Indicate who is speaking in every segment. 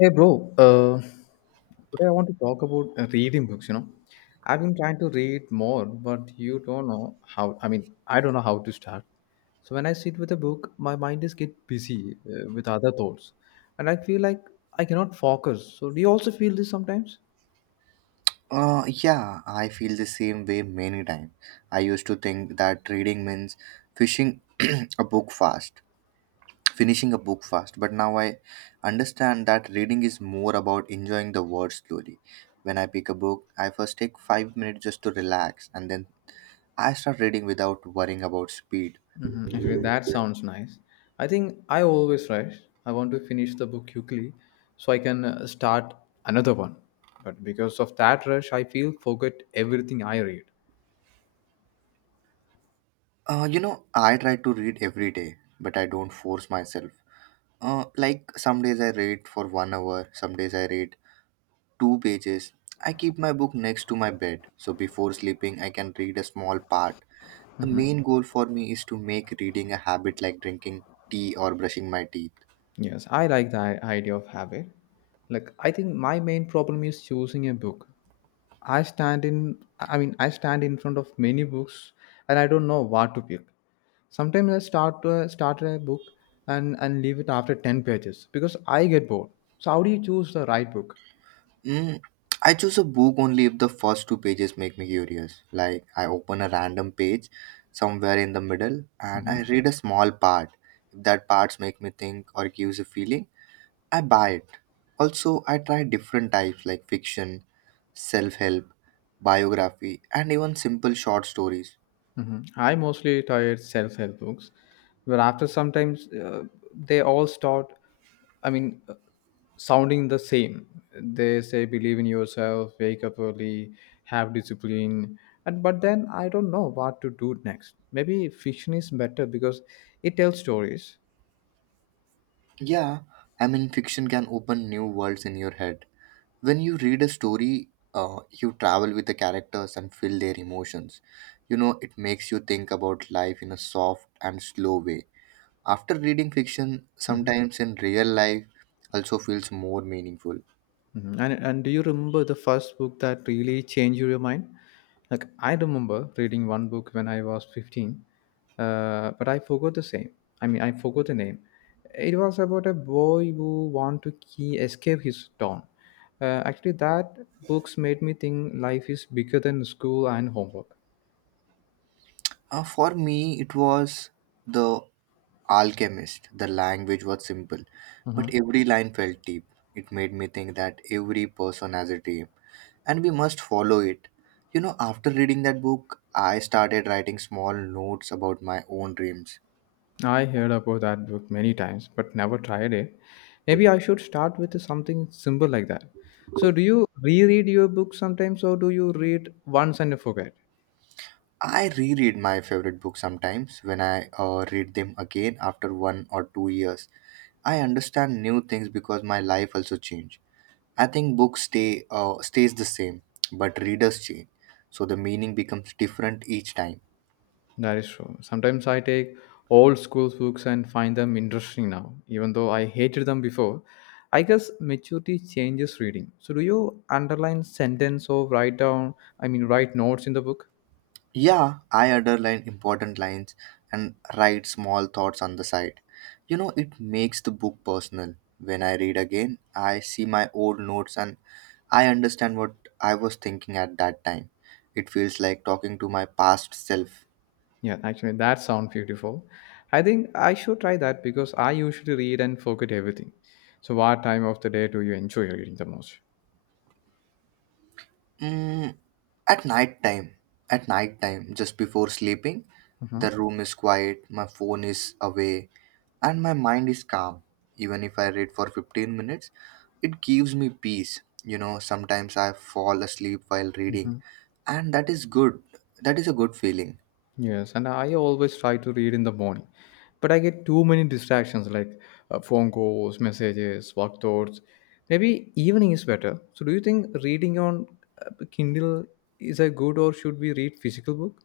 Speaker 1: Hey bro, today I want to talk about reading books. You know, I've been trying to read more, but you don't know how. I don't know how to start. So when I sit with a book, my mind is get busy with other thoughts, and I feel like I cannot focus. So do you also feel this sometimes?
Speaker 2: Yeah, I feel the same way many times. I used to think that reading means finishing a book fast, finishing a book fast, but now I understand that reading is more about enjoying the words slowly. When I pick a book, I first take 5 minutes just to relax and then I start reading without worrying about speed.
Speaker 1: Actually, that sounds nice. I think I always rush. I want to finish the book quickly so I can start another one. But because of that rush, I feel forget everything I read.
Speaker 2: I try to read every day, but I don't force myself. Like some days I read for 1 hour, some days I read two pages. I keep my book next to my bed so before sleeping I can read a small part. The main goal for me is to make reading a habit like drinking tea or brushing my teeth.
Speaker 1: Yes, I like the idea of habit. Like I think my main problem is choosing a book. I stand in I stand in front of many books and I don't know what to pick. Sometimes I start a book and leave it after 10 pages because I get bored. So how do you choose the right book?
Speaker 2: Mm, I choose a book only if the first two pages make me curious. Like I open a random page somewhere in the middle and I
Speaker 1: Mm-hmm.
Speaker 2: read a small part. If that parts make me think or gives a feeling, I buy it. Also, I try different types like fiction, self help, biography, and even simple short stories.
Speaker 1: Mhm. I mostly tired self-help books. But after sometimes they all start. I mean, uh, sounding the same. They say believe in yourself, wake up early, have discipline, and but then I don't know what to do next. Maybe fiction is better because it tells stories.
Speaker 2: Yeah, I mean, fiction can open new worlds in your head. When you read a story, you travel with the characters and feel their emotions. You know, it makes you think about life in a soft and slow way. After reading fiction,
Speaker 1: Mm-hmm.
Speaker 2: sometimes in real life, also feels more meaningful.
Speaker 1: Mhm. And do you remember the first book that really changed your mind? Like I remember reading one book when I was 15, but I forgot the same. I mean, I forgot the name. It was about a boy who want to key escape his town. Actually, that books made me think life is bigger than school and homework.
Speaker 2: For me, it was The Alchemist. The language was simple, but
Speaker 1: Mm-hmm.
Speaker 2: every line felt deep. It made me think that every person has a dream, and we must follow it. You know, after reading that book, I started writing small notes about my own dreams.
Speaker 1: I heard about that book many times, but never tried it. Maybe I should start with something simple like that. So, do you reread your book sometimes, or do you read once and forget?
Speaker 2: I reread my favorite books sometimes when I read them again after 1 or 2 years. I understand new things because my life also changed. I think books stay stays the same, but readers change, so the meaning becomes different each time.
Speaker 1: That is true. Sometimes I take old school books and find them interesting now, even though I hated them before. I guess maturity changes reading. So, do you underline sentence or write down, I mean, write notes in the book?
Speaker 2: Yeah, I underline important lines and write small thoughts on the side. You know, it makes the book personal. When I read again, I see my old notes and I understand what I was thinking at that time. It feels like talking to my past self.
Speaker 1: Yeah, actually, that sounds beautiful. I think I should try that because I usually read and forget everything. So, what time of the day do you enjoy reading the most?
Speaker 2: Mm, at night time, at night time, just before sleeping, the
Speaker 1: hmm
Speaker 2: room is quiet, my phone is away, and my mind is calm. Even if I read for 15 minutes, it gives me peace. You know, sometimes I fall asleep while reading,
Speaker 1: hmm
Speaker 2: and that is good. That is a good feeling.
Speaker 1: Yes, and I always try to read in the morning, but I get too many distractions like phone calls, messages, work thoughts. Maybe evening is better. So, do you think reading on Kindle is a good, or should we read physical book?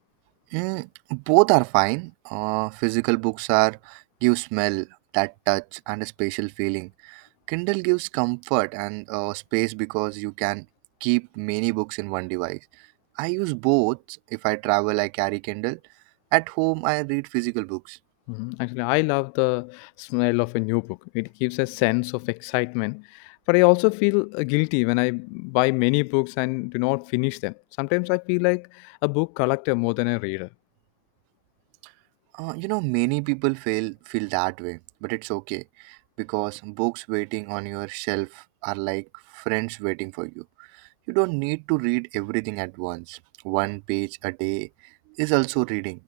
Speaker 2: Mm, both are fine. Physical books are give smell, that touch, and a spatial feeling. Kindle gives comfort and space because you can keep many books in one device. I use both. If I travel, I carry Kindle. At home, I read physical books.
Speaker 1: Mhm. Actually, I love the smell of a new book. It gives a sense of excitement. But I also feel guilty when I buy many books and do not finish them. Sometimes I feel like a book collector more than a reader.
Speaker 2: Many people feel that way, but it's okay because books waiting on your shelf are like friends waiting for you. You don't need to read everything at once. One page a day is also reading.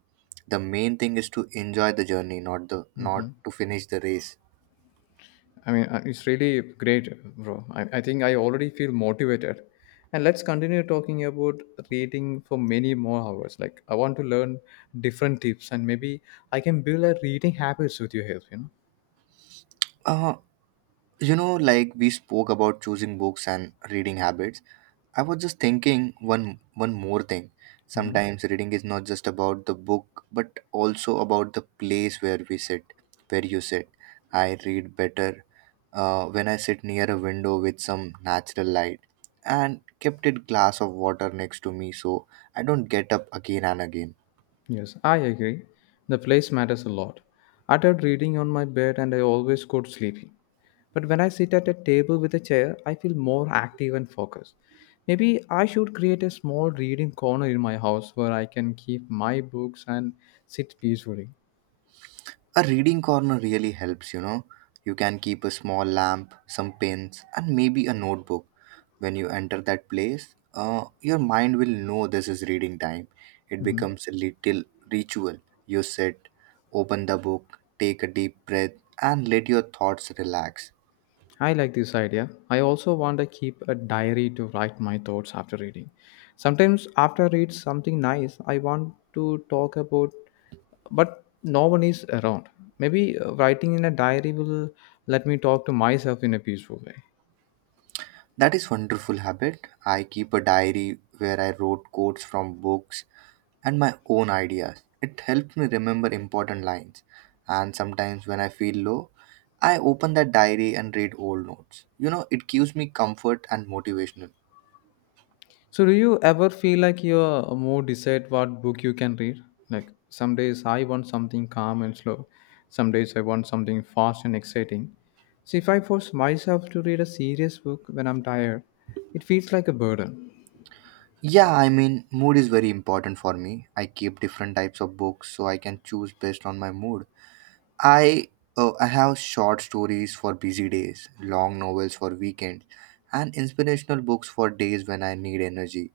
Speaker 2: The main thing is to enjoy the journey, not the not
Speaker 1: Mhm.
Speaker 2: to finish the race.
Speaker 1: It's really great, bro. I think I already feel motivated. And let's continue talking about reading for many more hours. Like, I want to learn different tips and maybe I can build a reading habits with your help, you
Speaker 2: Uh, like we spoke about choosing books and reading habits. I was just thinking one more thing.
Speaker 1: know?
Speaker 2: Sometimes reading is not just about the book, but also about the place where we sit, where you sit. I read better when I sit near a window with some natural light and kept a glass of water next to me so I don't get up again and again.
Speaker 1: Yes, I agree. The place matters a lot. I tried reading on my bed and I always got sleepy. But when I sit at a table with a chair, I feel more active and focused. Maybe I should create a small reading corner in my house where I can keep my books and sit peacefully.
Speaker 2: A reading corner really helps, you know. You can keep a small lamp, some pens, and maybe a notebook. When you enter that place, your mind will know this is reading time. It
Speaker 1: Mm-hmm.
Speaker 2: becomes a little ritual. You sit, open the book, take a deep breath, and let your thoughts relax.
Speaker 1: I like this idea. I also want to keep a diary to write my thoughts after reading. Sometimes after I read something nice, I want to talk about but no one is around. Maybe writing in a diary will let me talk to myself in a peaceful way.
Speaker 2: That is wonderful habit. I keep a diary where I wrote quotes from books and my own ideas. It helps me remember important lines. And sometimes when I feel low, I open that diary and read old notes. You know, it gives me comfort and motivational.
Speaker 1: So, do you ever feel like you're more decide what book you can read? Like some days I want something calm and slow. Some days I want something fast and exciting. So if I force myself to read a serious book when I'm tired, it feels like a burden.
Speaker 2: Yeah, I mean, mood is very important for me. I keep different types of books so I can choose based on my mood. I I have short stories for busy days, long novels for weekends, and inspirational books for days when I need energy.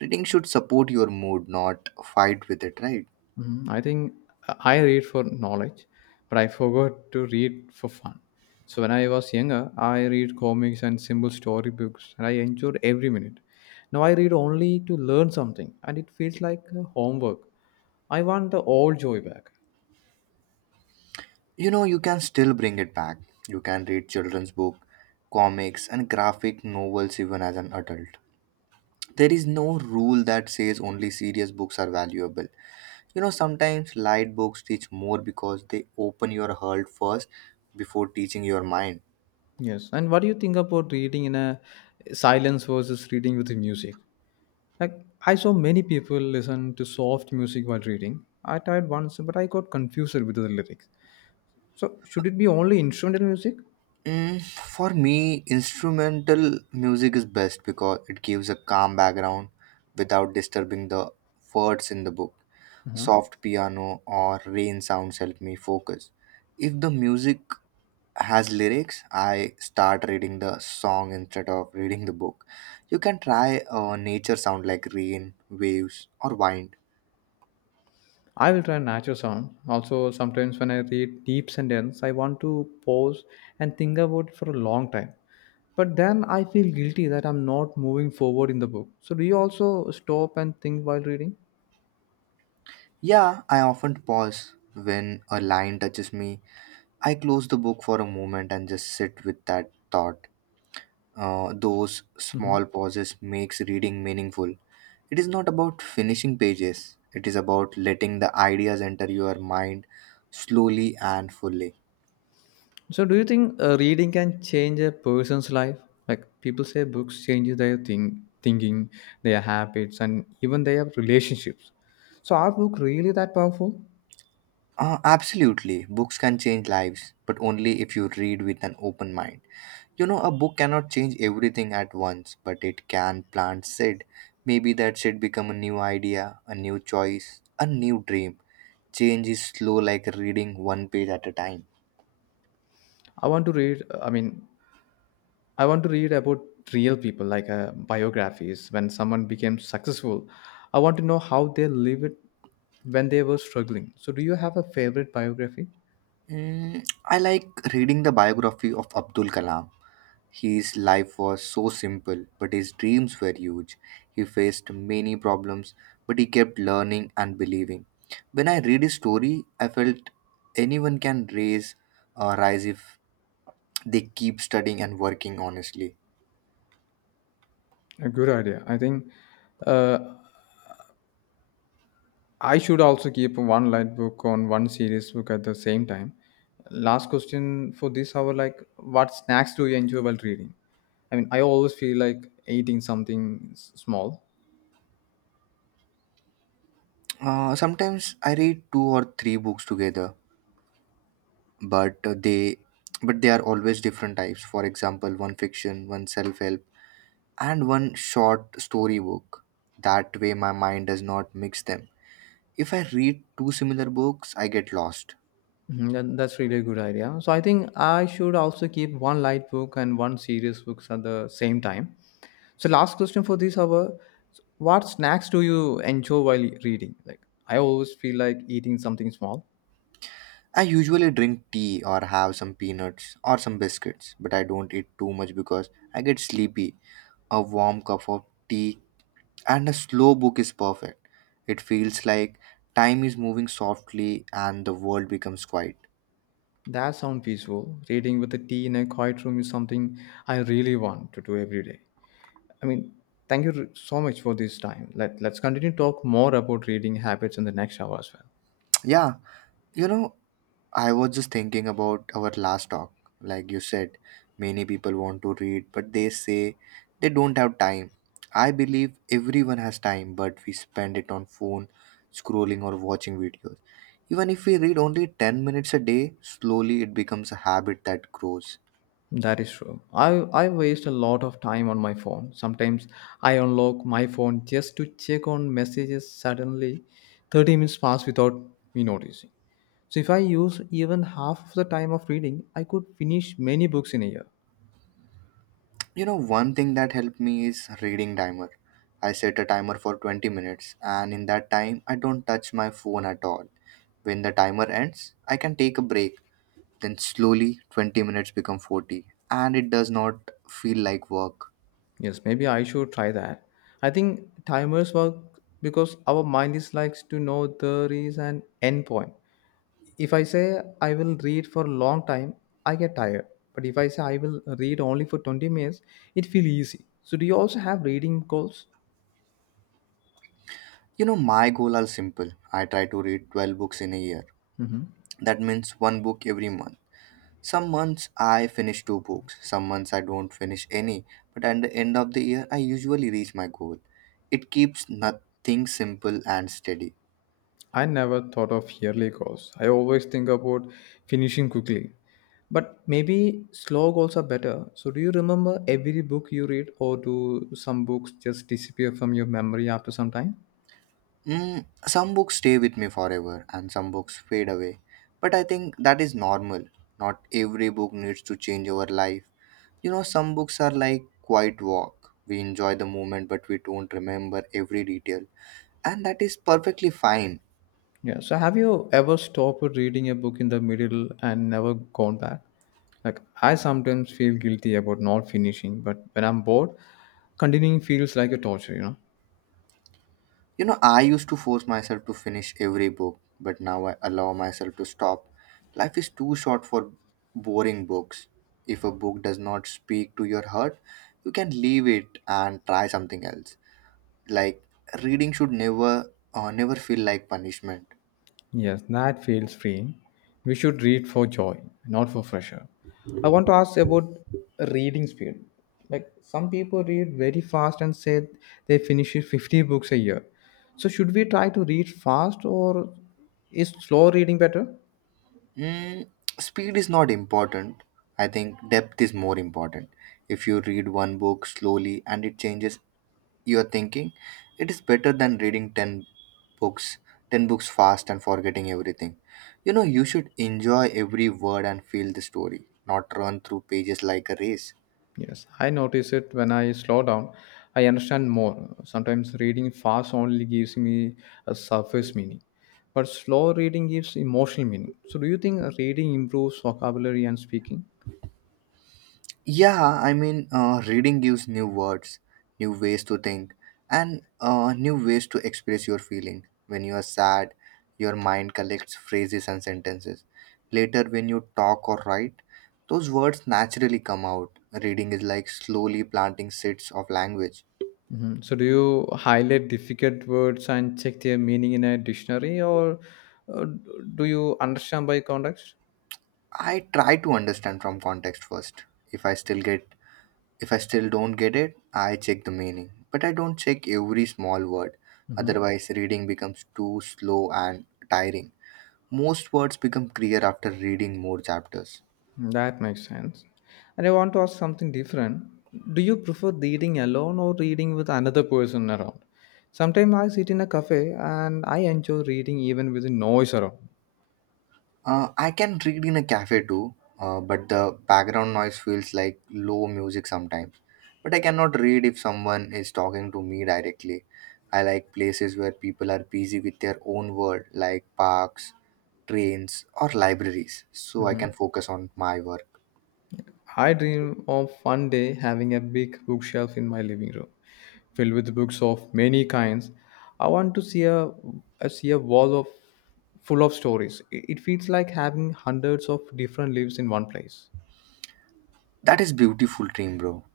Speaker 2: Reading should support your mood, not fight with it, right?
Speaker 1: Mhm. I think I read for knowledge, but I forgot to read for fun. So when I was younger, I read comics and simple storybooks, and I enjoyed every minute. Now I read only to learn something, and it feels like homework. I want the old joy back.
Speaker 2: You know, you can still bring it back. You can read children's book, comics, and graphic novels even as an adult. There is no rule that says only serious books are valuable. You know, sometimes light books teach more because they open your heart first before teaching your mind.
Speaker 1: Yes. And what do you think about reading in a silence versus reading with the music? Like I saw many people listen to soft music while reading. I tried once, but I got confused with the lyrics. So should it be only instrumental music?
Speaker 2: Mm, for me, instrumental music is best because it gives a calm background without disturbing the words in the book.
Speaker 1: Uh-huh.
Speaker 2: Soft piano or rain sounds help me focus. If the music has lyrics, I start reading the song instead of reading the book. You can try a nature sound like rain, waves, or wind.
Speaker 1: I will try natural sound. Also, sometimes when I read deep sentence, I want to pause and think about it for a long time. But then I feel guilty that I'm not moving forward in the book. So, do you also stop and think while reading?
Speaker 2: Yeah, I often pause when a line touches me. I close the book for a moment and just sit with that thought. Those
Speaker 1: hmm
Speaker 2: small pauses makes reading meaningful. It is not about finishing pages. It is about letting the ideas enter your mind slowly and fully.
Speaker 1: So, do you think reading can change a person's life? Like people say, books change their thinking, their habits, and even their relationships. So, are books really that powerful?
Speaker 2: Absolutely, books can change lives, but only if you read with an open mind. You know, a book cannot change everything at once, but it can plant seed. Maybe that seed become a new idea, a new choice, a new dream. Change is slow, like reading one page at a time.
Speaker 1: I want to read. uh, I mean, I want to read about real people, like biographies. When someone became successful, I want to know how they live it when they were struggling. So, do you have a favorite biography?
Speaker 2: Mm, I like reading the biography of Abdul Kalam. His life was so simple, but his dreams were huge. He faced many problems, but he kept learning and believing. When I read his story, I felt anyone can raise rise if they keep studying and working honestly.
Speaker 1: A good idea. I think uh, I should also keep one light book on one serious book at the same time. Last question for this hour like, what snacks do you enjoy while reading? I mean, I always feel like eating something small.
Speaker 2: Sometimes I read two or three books together, but uh, they but they are always different types. For example, one fiction, one self help and one short story book. That way, my mind does not mix them. If I read two similar books, I get lost.
Speaker 1: Mhm, That's really a good idea. So I think I should also keep one light book and one serious books at the same time. So last question for this hour: So, what snacks do you enjoy while reading? Like I always feel like eating something small.
Speaker 2: I usually drink tea or have some peanuts or some biscuits, but I don't eat too much because I get sleepy. A warm cup of tea and a slow book is perfect. It feels like time is moving softly and the world becomes quiet.
Speaker 1: That sounds peaceful. Reading with a tea in a quiet room is something I really want to do every day. I mean, thank you so much for this time. Let's continue to talk more about reading habits in the next hour as well.
Speaker 2: Yeah, you know, I was just thinking about our last talk. Like you said, many people want to read, but they say they don't have time. I believe everyone has time, but we spend it on phone, scrolling or watching videos. Even if we read only 10 minutes a day, slowly it becomes a habit that grows.
Speaker 1: That is true. I waste a lot of time on my phone. Sometimes I unlock my phone just to check on messages. Suddenly, 30 minutes pass without me noticing. So if I use even half of the time of reading, I could finish many books in a year.
Speaker 2: You know, one thing that helped me is reading timer. I set a timer for 20 minutes and in that time I don't touch my phone at all. When the timer ends, I can take a break. Then slowly 20 minutes become 40 and it does not feel like work.
Speaker 1: Yes, maybe I should try that. I think timers work because our mind is likes to know there is an end point. If I say I will read for a long time I get tired but if I say I will read only for 20 minutes it feels easy. So do you also have reading goals?
Speaker 2: You know, my goal are simple. I try to read 12 books in a year.
Speaker 1: hmm
Speaker 2: That means one book every month. Some months I finish two books, some months I don't finish any, but at the end of the year I usually reach my goal. It keeps nothing simple and steady.
Speaker 1: I never thought of yearly goals. I always think about finishing quickly, but maybe slow goals are better. So do you remember every book you read, or do some books just disappear from your memory after some time?
Speaker 2: Mm, some books stay with me forever and some books fade away, but I think that is normal. Not every book needs to change our life. You know, some books are like quiet walk. We enjoy the moment, but we don't remember every detail, and that is perfectly fine.
Speaker 1: Yeah. So have you ever stopped reading a book in the middle and never gone back? Like I sometimes feel guilty about not finishing, but when I'm bored, continuing feels like a torture, you know?
Speaker 2: You know, I used to force myself to finish every book, but now I allow myself to stop. Life is too short for boring books. If a book does not speak to your heart, you can leave it and try something else. Like reading should never never feel like punishment.
Speaker 1: Yes, that feels freeing. We should read for joy, not for pressure. I want to ask about reading speed. Like some people read very fast and say they finish 50 books a year. So should we try to read fast or is slow reading better?
Speaker 2: Mm, speed is not important. I think depth is more important. If you read one book slowly and it changes your thinking, it is better than reading 10 books, 10 books fast and forgetting everything. You know, you should enjoy every word and feel the story, not run through pages like a race.
Speaker 1: Yes, I notice it when I slow down. I understand more. Sometimes reading fast only gives me a surface meaning, but slow reading gives emotional meaning. So, do you think reading improves vocabulary and speaking?
Speaker 2: Yeah, I mean, reading gives new words, new ways to think, and new ways to express your feeling. When you are sad, your mind collects phrases and sentences. Later, when you talk or write, those words naturally come out. Reading is like slowly planting seeds of language.
Speaker 1: Mhm. So, do you highlight difficult words and check their meaning in a dictionary, or uh, do you understand by context?
Speaker 2: I try to understand from context first. If I still get If I still don't get it, I check the meaning, but I don't check every small word.
Speaker 1: Mm-hmm.
Speaker 2: Otherwise, reading becomes too slow and tiring. Most words become clear after reading more chapters.
Speaker 1: That makes sense. And I want to ask something different. Do you prefer reading alone or reading with another person around? Sometimes I sit in a cafe and I enjoy reading even with the noise around.
Speaker 2: I can read in a cafe too, but the background noise feels like low music sometimes. But I cannot read if someone is talking to me directly. I like places where people are busy with their own world, like parks, trains, or libraries, so I can
Speaker 1: Mhm.
Speaker 2: focus on my work.
Speaker 1: I dream of one day having a big bookshelf in my living room filled with books of many kinds. I want to see a, I see a wall of full of stories. It feels like having hundreds of different lives in one place.
Speaker 2: That is beautiful dream, bro.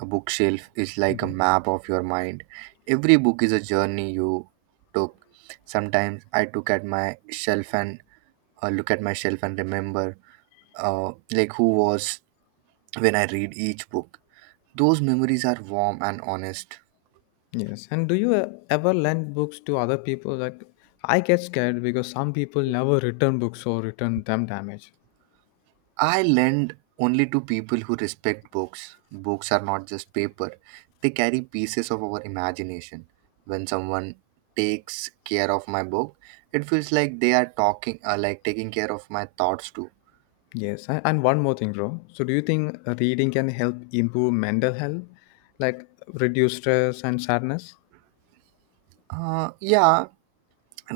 Speaker 2: A bookshelf is like a map of your mind. Every book is a journey you took. Sometimes I took at my shelf and look at my shelf and remember who was when I read each book. Those memories are warm and honest.
Speaker 1: Yes, and do you ever lend books to other people? Like, I get scared because some people never return books or return them damaged.
Speaker 2: I lend only to people who respect books. Books are not just paper, they carry pieces of our imagination. When someone takes care of my book, it feels like they are talking, taking care of my thoughts too.
Speaker 1: Yes, and one more thing, bro. So, do you think reading can help improve mental health, like reduce stress and sadness?
Speaker 2: Yeah,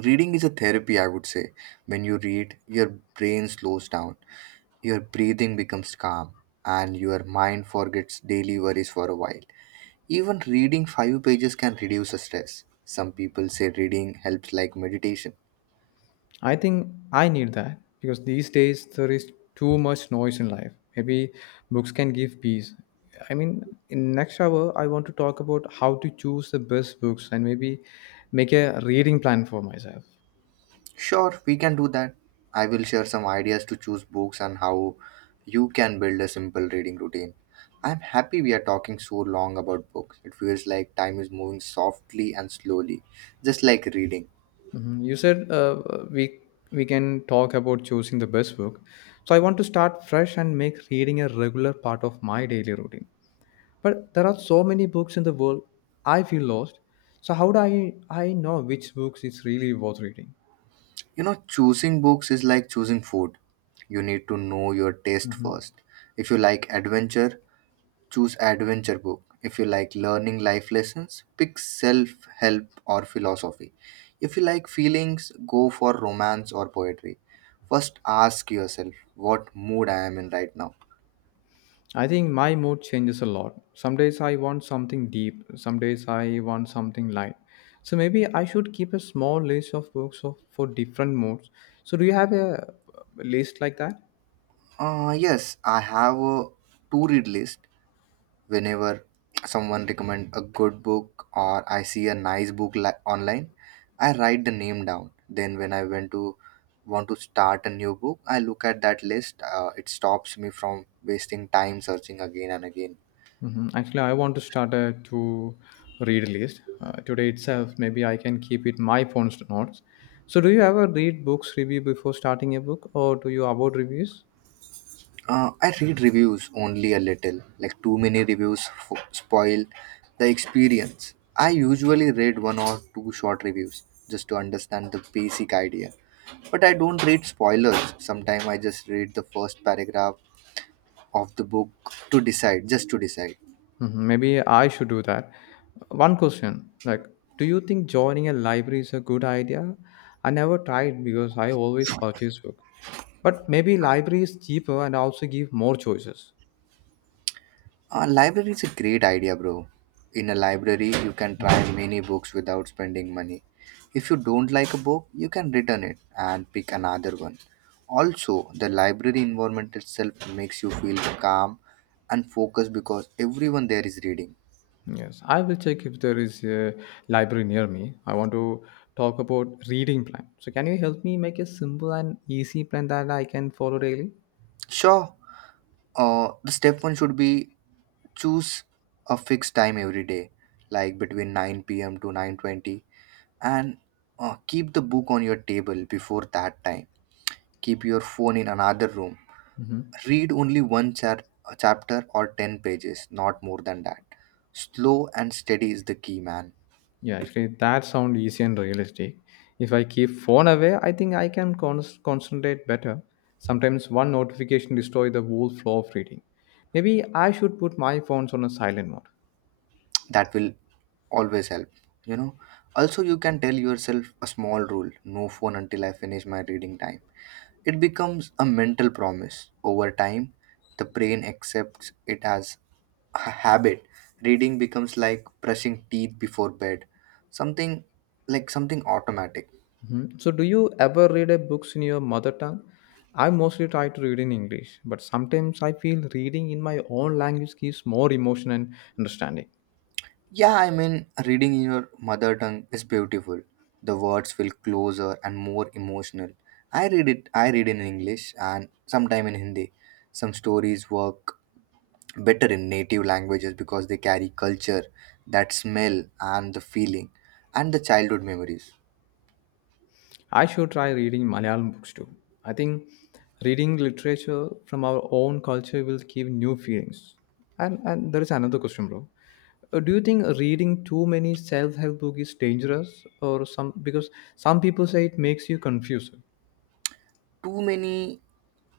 Speaker 2: reading is a therapy, I would say. When you read, your brain slows down, your breathing becomes calm, and your mind forgets daily worries for a while. Even reading five pages can reduce the stress. Some people say reading helps like meditation.
Speaker 1: I think I need that because these days there is too much noise in life. Maybe books can give peace. I mean, in next hour, I want to talk about how to choose the best books and maybe make a reading plan for myself.
Speaker 2: Sure, we can do that. I will share some ideas to choose books and how you can build a simple reading routine. I'm happy we are talking so long about books. It feels like time is moving softly and slowly, just like reading.
Speaker 1: Mhm. You said we we can talk about choosing the best book. So I want to start fresh and make reading a regular part of my daily routine. But there are so many books in the world, I feel lost. So how do I know which books is really worth reading?
Speaker 2: You know, choosing books is like choosing food. You need to know your taste first. If you like adventure, choose adventure book. If you like learning life lessons, pick self-help or philosophy. If you like feelings, go for romance or poetry. First ask yourself what mood I am in right now.
Speaker 1: I think my mood changes a lot. Some days I want something deep, some days I want something light. So maybe I should keep a small list of books of, for different moods. So do you have a list like that?
Speaker 2: Yes, I have a to read list. Whenever someone recommend a good book or I see a nice book online, I write the name down. Then when I went to want to start a new book, I look at that list. It stops me from wasting time searching again and again.
Speaker 1: Mhm. Actually, I want to start a to read list today itself. Maybe I can keep it my phone's notes. So, do you ever read books review before starting a book, or do you avoid reviews?
Speaker 2: Uh, I read reviews only a little, like too many reviews spoil the experience. I usually read one or two short reviews just to understand the basic idea, but I don't read spoilers. Sometimes I just read the first paragraph of the book just to decide.
Speaker 1: Mhm. Maybe I should do that. One question, like, do you think joining a library is a good idea? I never tried because I always purchase book. But maybe library is cheaper and also give more choices.
Speaker 2: A library is a great idea, bro. In a library, you can
Speaker 1: Mm-hmm.
Speaker 2: try many books without spending money. If you don't like a book, you can return it and pick another one. Also, the library environment itself makes you feel calm and focused because everyone there is reading.
Speaker 1: Yes, I will check if there is a library near me. I want to talk about reading plan. So can you help me make a simple and easy plan that I can follow daily?
Speaker 2: Sure, the step one should be choose a fixed time every day, like between 9 p.m. to 9:20. And keep the book on your table before that time. Keep your phone in another room. Read only one chapter or 10 pages, not more than that. Slow and steady is the key, man.
Speaker 1: Yeah, actually that sounds easy and realistic. If I keep phone away, I think I can concentrate better. Sometimes one notification destroy the whole flow of reading. Maybe I should put my phones on a silent mode.
Speaker 2: That will always help, you know. Also, you can tell yourself a small rule, no phone until I finish my reading time. It becomes a mental promise. Over time, the brain accepts it as a habit. Reading becomes like brushing teeth before bed, something something automatic.
Speaker 1: Mhm. So, do you ever read a books in your mother tongue? I mostly try to read in English, but sometimes I feel reading in my own language gives more emotion and understanding.
Speaker 2: Yeah, I mean, reading in your mother tongue is beautiful. The words feel closer and more emotional. I read in English and sometime in Hindi. Some stories work better in native languages because they carry culture, that smell, and the feeling, and the childhood memories.
Speaker 1: I should try reading Malayalam books too. I think reading literature from our own culture will give new feelings. And there is another question, bro. Do you think reading too many self-help books is dangerous, or some because some people say it makes you confused?
Speaker 2: Too many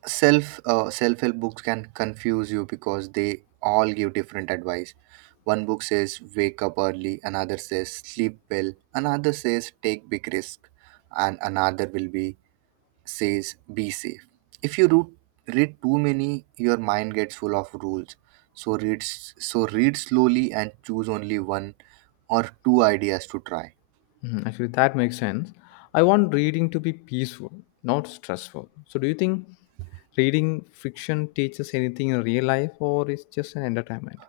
Speaker 2: self-help books can confuse you because they all give different advice. One book says wake up early, another says sleep well, another says take big risk, and another will be says be safe. If you root, read too many, your mind gets full of rules. So so read slowly and choose only one or two ideas to try.
Speaker 1: Mhm, actually, that makes sense. I want reading to be peaceful, not stressful. So, do you think reading fiction teaches anything in real life or is just an entertainment?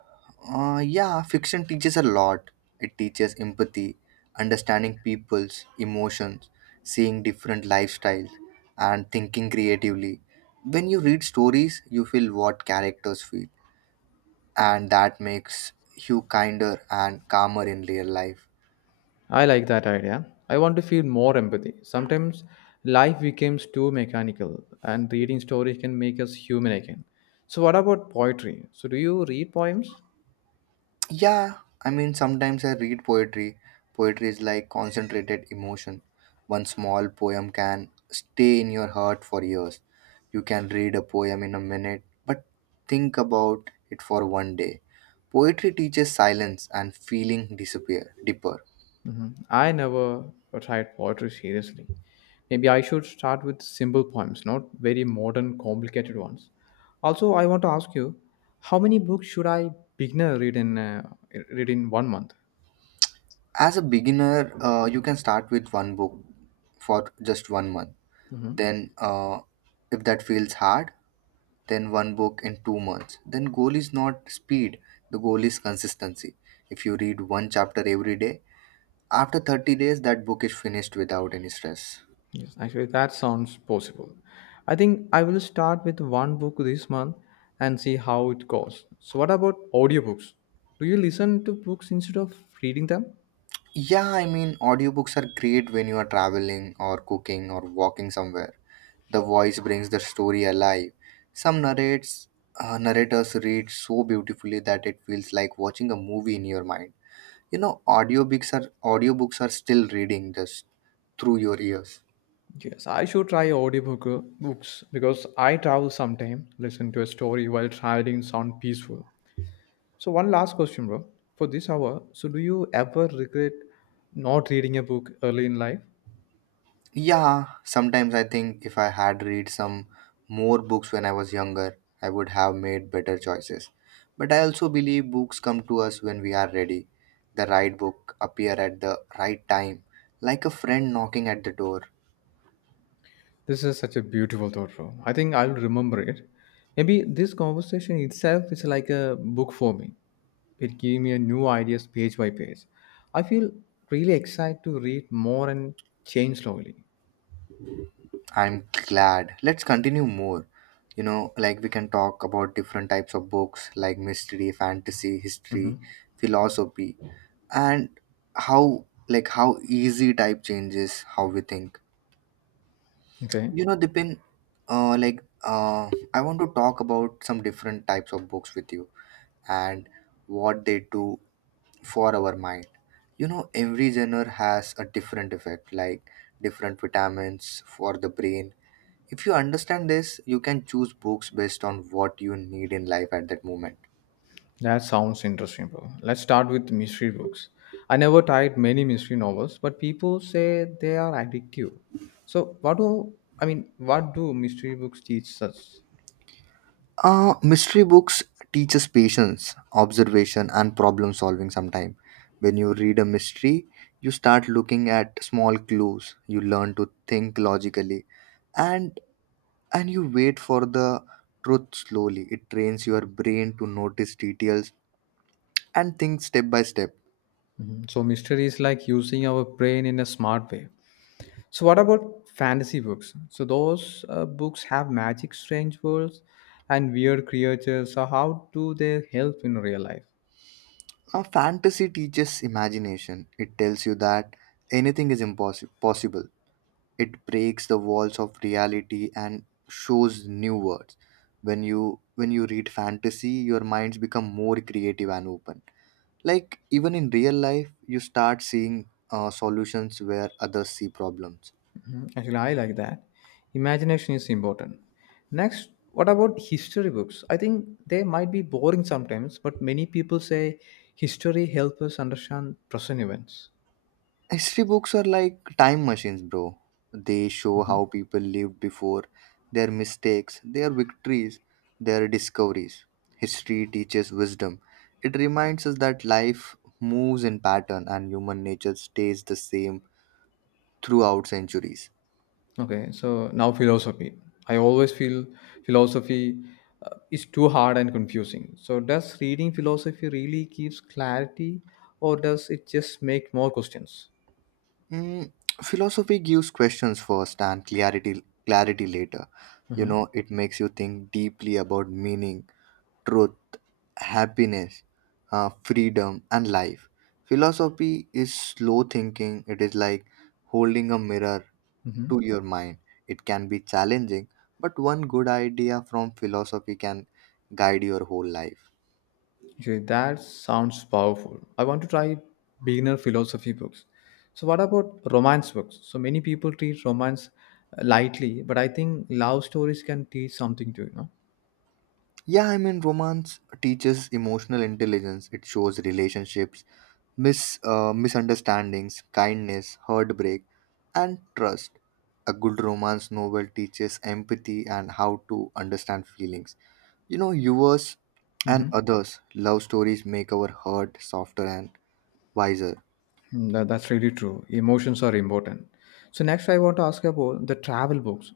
Speaker 2: Yeah, fiction teaches a lot. It teaches empathy, understanding people's emotions, seeing different lifestyles, and thinking creatively. When you read stories, you feel what characters feel, and that makes you kinder and calmer in real life.
Speaker 1: I like that idea. I want to feel more empathy. Sometimes life becomes too mechanical, and reading stories can make us human again. So, what about poetry? So, do you read poems?
Speaker 2: Yeah, I mean, sometimes I read poetry. Poetry is like concentrated emotion. One small poem can stay in your heart for years. You can read a poem in a minute, but think about it for one day. Poetry teaches silence and feeling disappear deeper.
Speaker 1: Mhm. I never tried poetry seriously. Maybe I should start with simple poems, not very modern, complicated ones. Also, I want to ask you, how many books should I beginner read in read in one month?
Speaker 2: As a beginner, you can start with one book for just one month. Then, if that feels hard, then one book in 2 months. Then goal is not speed, the goal is consistency. If you read one chapter every day, after 30 days that book is finished without any stress.
Speaker 1: Yes, actually, that sounds possible. I think I will start with one book this month and see how it goes. So, what about audiobooks? Do you listen to books instead of reading them?
Speaker 2: Yeah, I mean audiobooks are great when you are traveling or cooking or walking somewhere. The voice brings the story alive. Some narrates Narrators read so beautifully that it feels like watching a movie in your mind. You know, audiobooks are still reading just through your ears.
Speaker 1: Yes, I should try audiobook books because I travel sometime, listen to a story while traveling sound peaceful. So one last question, bro. For this hour, so do you ever regret not reading a book early in life?
Speaker 2: Yeah, sometimes I think if I had read some more books when I was younger, I would have made better choices. But I also believe books come to us when we are ready. The right book appear at the right time, like a friend knocking at the door.
Speaker 1: This is such a beautiful thought, bro. I think I'll remember it. Maybe this conversation itself is like a book for me. It gave me a new ideas page by page. I feel really excited to read more and change slowly.
Speaker 2: I'm glad. Let's continue more. You know, like we can talk about different types of books like mystery, fantasy, history,
Speaker 1: Hmm.
Speaker 2: philosophy, and how easy type changes how we think.
Speaker 1: Okay.
Speaker 2: You know, Dipin, I want to talk about some different types of books with you and what they do for our mind. You know, every genre has a different effect, like different vitamins for the brain. If you understand this, you can choose books based on what you need in life at that moment.
Speaker 1: That sounds interesting, bro. Let's start with mystery books. I never tried many mystery novels, but people say they are addictive. So, what do I mean? What do mystery books teach us?
Speaker 2: Mystery books teach us patience, observation, and problem solving sometime. When you read a mystery, you start looking at small clues, you learn to think logically, and you wait for the truth slowly. It trains your brain to notice details and think step by step.
Speaker 1: So, mystery is like using our brain in a smart way. So, what about fantasy books? So, those books have magic, strange worlds, and weird creatures. So, how do they help in real life?
Speaker 2: Fantasy teaches imagination. It tells you that anything is impossible possible. It breaks the walls of reality and shows new worlds. when you when you read fantasy, your minds become more creative and open. Like, even in real life, you start seeing solutions where others see problems.
Speaker 1: Actually, I like that. Imagination is important. Next, what about history books? I think they might be boring sometimes, but many people say history helps us understand present events.
Speaker 2: History books are like time machines, bro. They show how people lived before, their mistakes, their victories, their discoveries. History teaches wisdom. It reminds us that life moves in pattern and human nature stays the same throughout centuries.
Speaker 1: Okay, so now philosophy. I always feel philosophy is too hard and confusing. So, does reading philosophy really gives clarity, or does it just make more questions?
Speaker 2: Mm, Philosophy gives questions first and clarity later. You know, it makes you think deeply about meaning, truth, happiness, freedom, and life. Philosophy is slow thinking, it is like holding a mirror to your mind. It can be challenging, but one good idea from philosophy can guide your whole life.
Speaker 1: Okay, that sounds powerful. I want to try beginner philosophy books. So, what about romance books? So, many people treat romance lightly, but I think love stories can teach something too, you know?
Speaker 2: Yeah, I mean, romance teaches emotional intelligence. It shows relationships, misunderstandings, kindness, heartbreak, and trust. A good romance novel teaches empathy and how to understand feelings. You know, yours and
Speaker 1: Mm-hmm.
Speaker 2: others' love stories make our heart softer and wiser.
Speaker 1: Hmm. That's really true. Emotions are important. So, next, I want to ask about the travel books.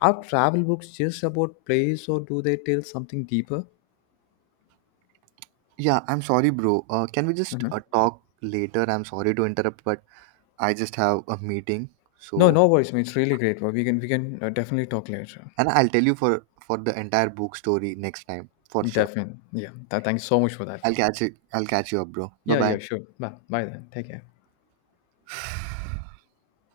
Speaker 1: Are travel books just about place or do they tell something deeper?
Speaker 2: Yeah, I'm sorry, bro. Can we just
Speaker 1: Hmm.
Speaker 2: talk later? I'm sorry to interrupt, but I just have a meeting.
Speaker 1: No,
Speaker 2: So,
Speaker 1: no worries, man. It's really great, bro. We can definitely talk later.
Speaker 2: and I'll tell you for the entire book story next time for sure.
Speaker 1: Definitely. Yeah. Thank you so much for that, bro.
Speaker 2: I'll catch you up, bro. Bye
Speaker 1: Yeah,
Speaker 2: bye.
Speaker 1: yeah, sure. Bye. Bye then. Take care.